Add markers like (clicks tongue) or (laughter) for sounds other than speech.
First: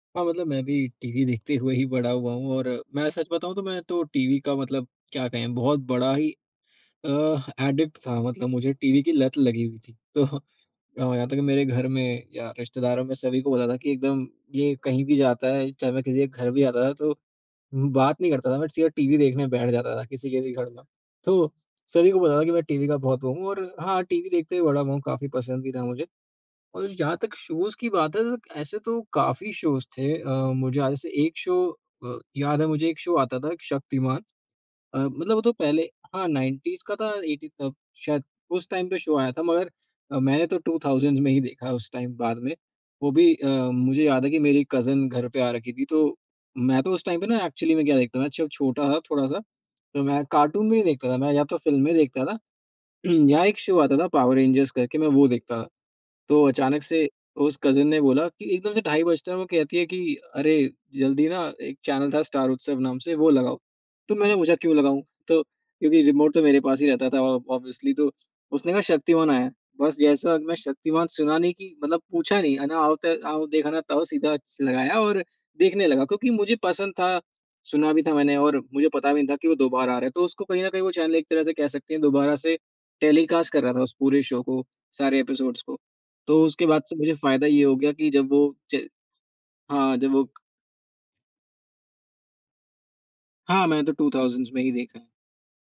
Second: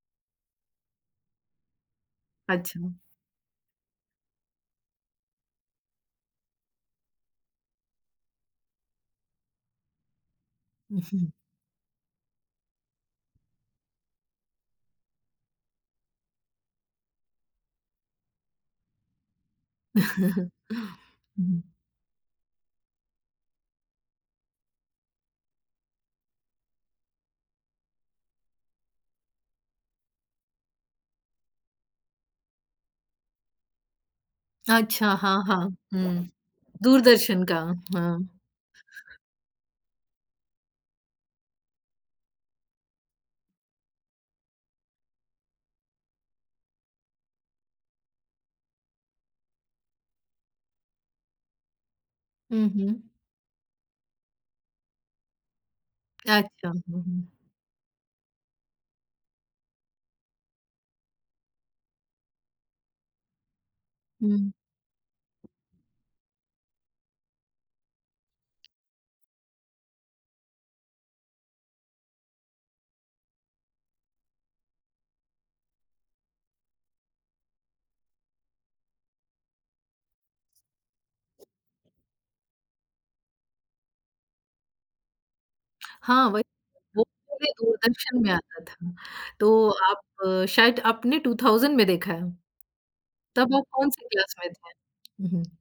हाँ, मतलब मैं भी टीवी देखते हुए ही बड़ा हुआ हूँ और अच्छा। मैं सच बताऊँ तो मैं तो टीवी का मतलब क्या कहें बहुत बड़ा ही अ, ह एडिक्ट था, मतलब मुझे टीवी की लत लगी हुई थी। तो अब यहाँ (chuckles) तक मेरे घर में या रिश्तेदारों में सभी को पता था कि एकदम ये कहीं भी जाता है चाहे मैं किसी के घर भी जाता था, तो म्म बात नहीं करता था बट सीधा टीवी देखने बैठ जाता था, किसी के भी घर जाऊँ। (chuckles) तो उहुँ। सभी को पता था कि मैं टीवी का बहुत वो हूँ और हाँ, टीवी देखते ही बड़ा हुआ हूँ, काफ़ी पसंद भी था मुझे और जहाँ तक शोज़ की बात है त त ऐसे तो काफ़ी शोज़ थे अ, मुझे याद है, जैसे एक शो अ, याद है मुझे, एक शो आता था शक्तिमान अ, अच्छा। मतलब हाँ, वो तो हाँ। पहले हुँ। हाँ, 90s का था दूरदर्शन 80 का, का शायद हाँ। उस टाइम पे शो आया था। मगर अ, मैंने 2000s में ही देखा उस टाइम बाद में, वो भी अ, मुझे याद है कि मेरी कज़िन घर पे आ रखी थी तो मैं तो उस टाइम पे ना एक्चुअली में क्या देखता था, मैं जब छोटा था थोड़ा-सा, तो मैं कार्टून भी नहीं देखता था, मैं या तो फ़िल्में देखता था, हुँ, हुँ। उहुँ, या एक शो आता था पावर रेंजर्स करके, मैं वो देखता था। तो अच्छा। अचानक हुँ, से हुँ। उस कज़िन ने बोला कि एकदम से ढाई बजते हैं और वो कहती है कि, "अरे! जल्दी ना एक चैनल था स्टार उत्सव नाम से, वो लगाओ।" तो मैंने हुँ। पूछा, "क्यों लगाऊँ?" तो क्योंकि रिमोट तो मेरे पास ही रहता था ऑब ऑब्वियसली, तो उसने कहा शक्तिमान आया है, बस जैसा मैं शक्तिमान सुना नहीं कि मतलब पूछा नहीं, है ना, आओ ते आओ देखा ना ताओ, सीधा च लगाया और देखने लगा क्योंकि मुझे पसंद था, सुना भी था मैंने और मुझे पता भी नहीं था कि वो दोबारा आ रहा है। तो उसको कहीं न कहीं वो चैनल एक तरह से कह सकते हैं दोबारा से टेलीकास्ट कर रहा था उस पूरे शो को, सारे एपिसोड्स को, (clicks tongue) हाँ, तो वही। उसके बाद से वो मुझे फ़ायदा पहले ये हो गया कि दूरदर्शन में जब वो आता च था। तो हाँ, आप जब वो क शायद आपने 2000 में देखा है। तब आप हाँ, मैंने तो कौन-सी टू क्लास में थाउज़ंड्स में ही थे? देखा। हुँ, हुँ।